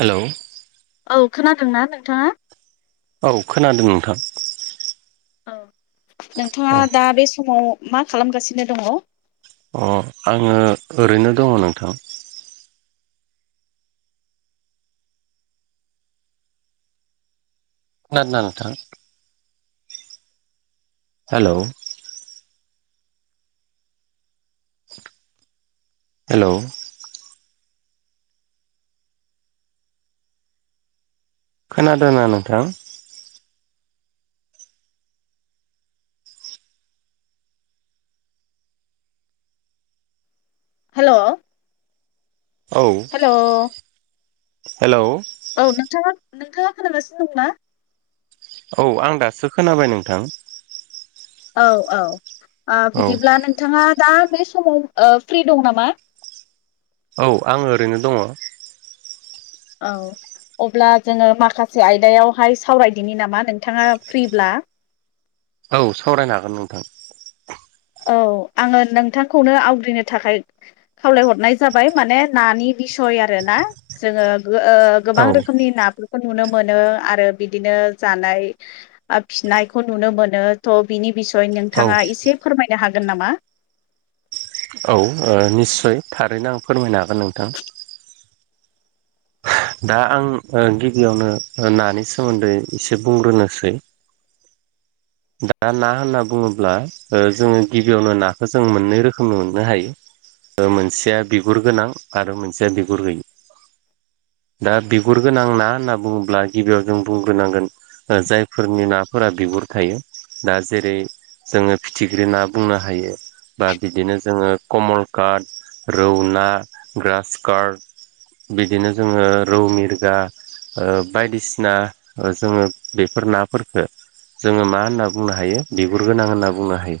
हेल' औ खोनादोंना नोंथाङा? औ खोनादों नोंथां। औ नोंथाङा औ दा बे समाव मा खालामगासिनो दङ? अ आङो ओरैनो दङ नोंथां। खोनादोंना‌ नोंथां? हेलौ हेलौ खोनादोंना नोंथां? हेल' औ हेलौ हेलौ औ नोंथांङा नोंथांङा खोनागासिनो दंना? औ आं दासो खोनाबाय नोंथां औ औ आ औ बिदिब्ला नोंथांङा दा बे समाव ओ फ्रि दं नामा? औ आंङो ओरैनो दंङ औ अब्ला जोंङो माखासे आयदायावहाय सावरायदिनि नामा नोंथांङा फ्रिब्ला औ सावरायनो हागोन नोंथां औ आंङो नोंथांखौनो आवग्रिनो थाखाय खावलायहरनाय जाबाय माने नानि बिस सय आरो ना जोंङो ओ औ गोबां रोखोमनि ना नुनो मोनो आरो बिदिनो जानाय फिनायखौ नुनो मोनो थ' बिनि बिसयनि औ नोंथांङा एसे फोरमायनो हागोन नामा औ निस्सय थारैनो आं फोरमायनो हागोन नोंथां दा आं ओ गिबियावनो नानि सोमोन्दै एसे बुंग्रोनोसै [inaudible] दा ना होनना बुंङोब्ला ओ जोंङो गिबियावनो नाखौ जों मोननै रोखोमनि मोननो हायो। ओ मोनसेया बिगुर गोनां आरो मोनसेया बिगुर गैय दा बिगुर गोनां ना होनना बुंङोब्ला गिबियाव जों बुंग्रोनांगोन जायफोरनि नाफोरा बिगुर थायो दा जेरै जोंङो फिथिख्रि ना बुंनो हायो बा बिदिनो जोंङो कमल कार्ट रौना ग्रास कार्ट बिदिनो जोंङो रौ मिरगा ओ बायदिसिना जोंङो बेफोर ना फोरखो जोंङो मा होनना बुंनो हायो बिगुर गोनां होनना बुंनो हायो।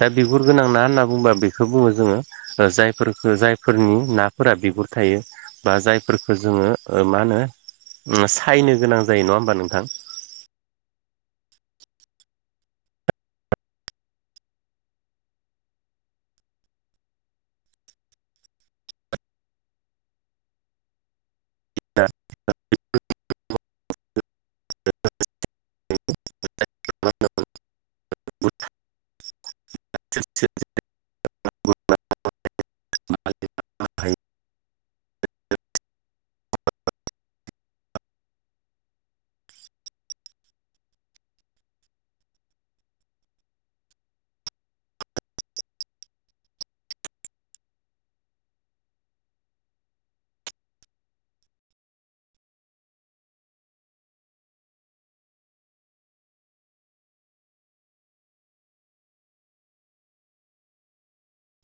दा बिगुर गोनां ना होनना बुंबा बेखौ बुंङो जोंङो ओ जायफोरखौ जायफोरनि नाफोरा बिगुर थायो बा जाय फोरखो जोंङो ओ मा होनो सायनो गोनां जायो नंङा होमबा नोंथां [inaudible] [unintelligible] [unintelligible] [unintelligible] [unintelligible]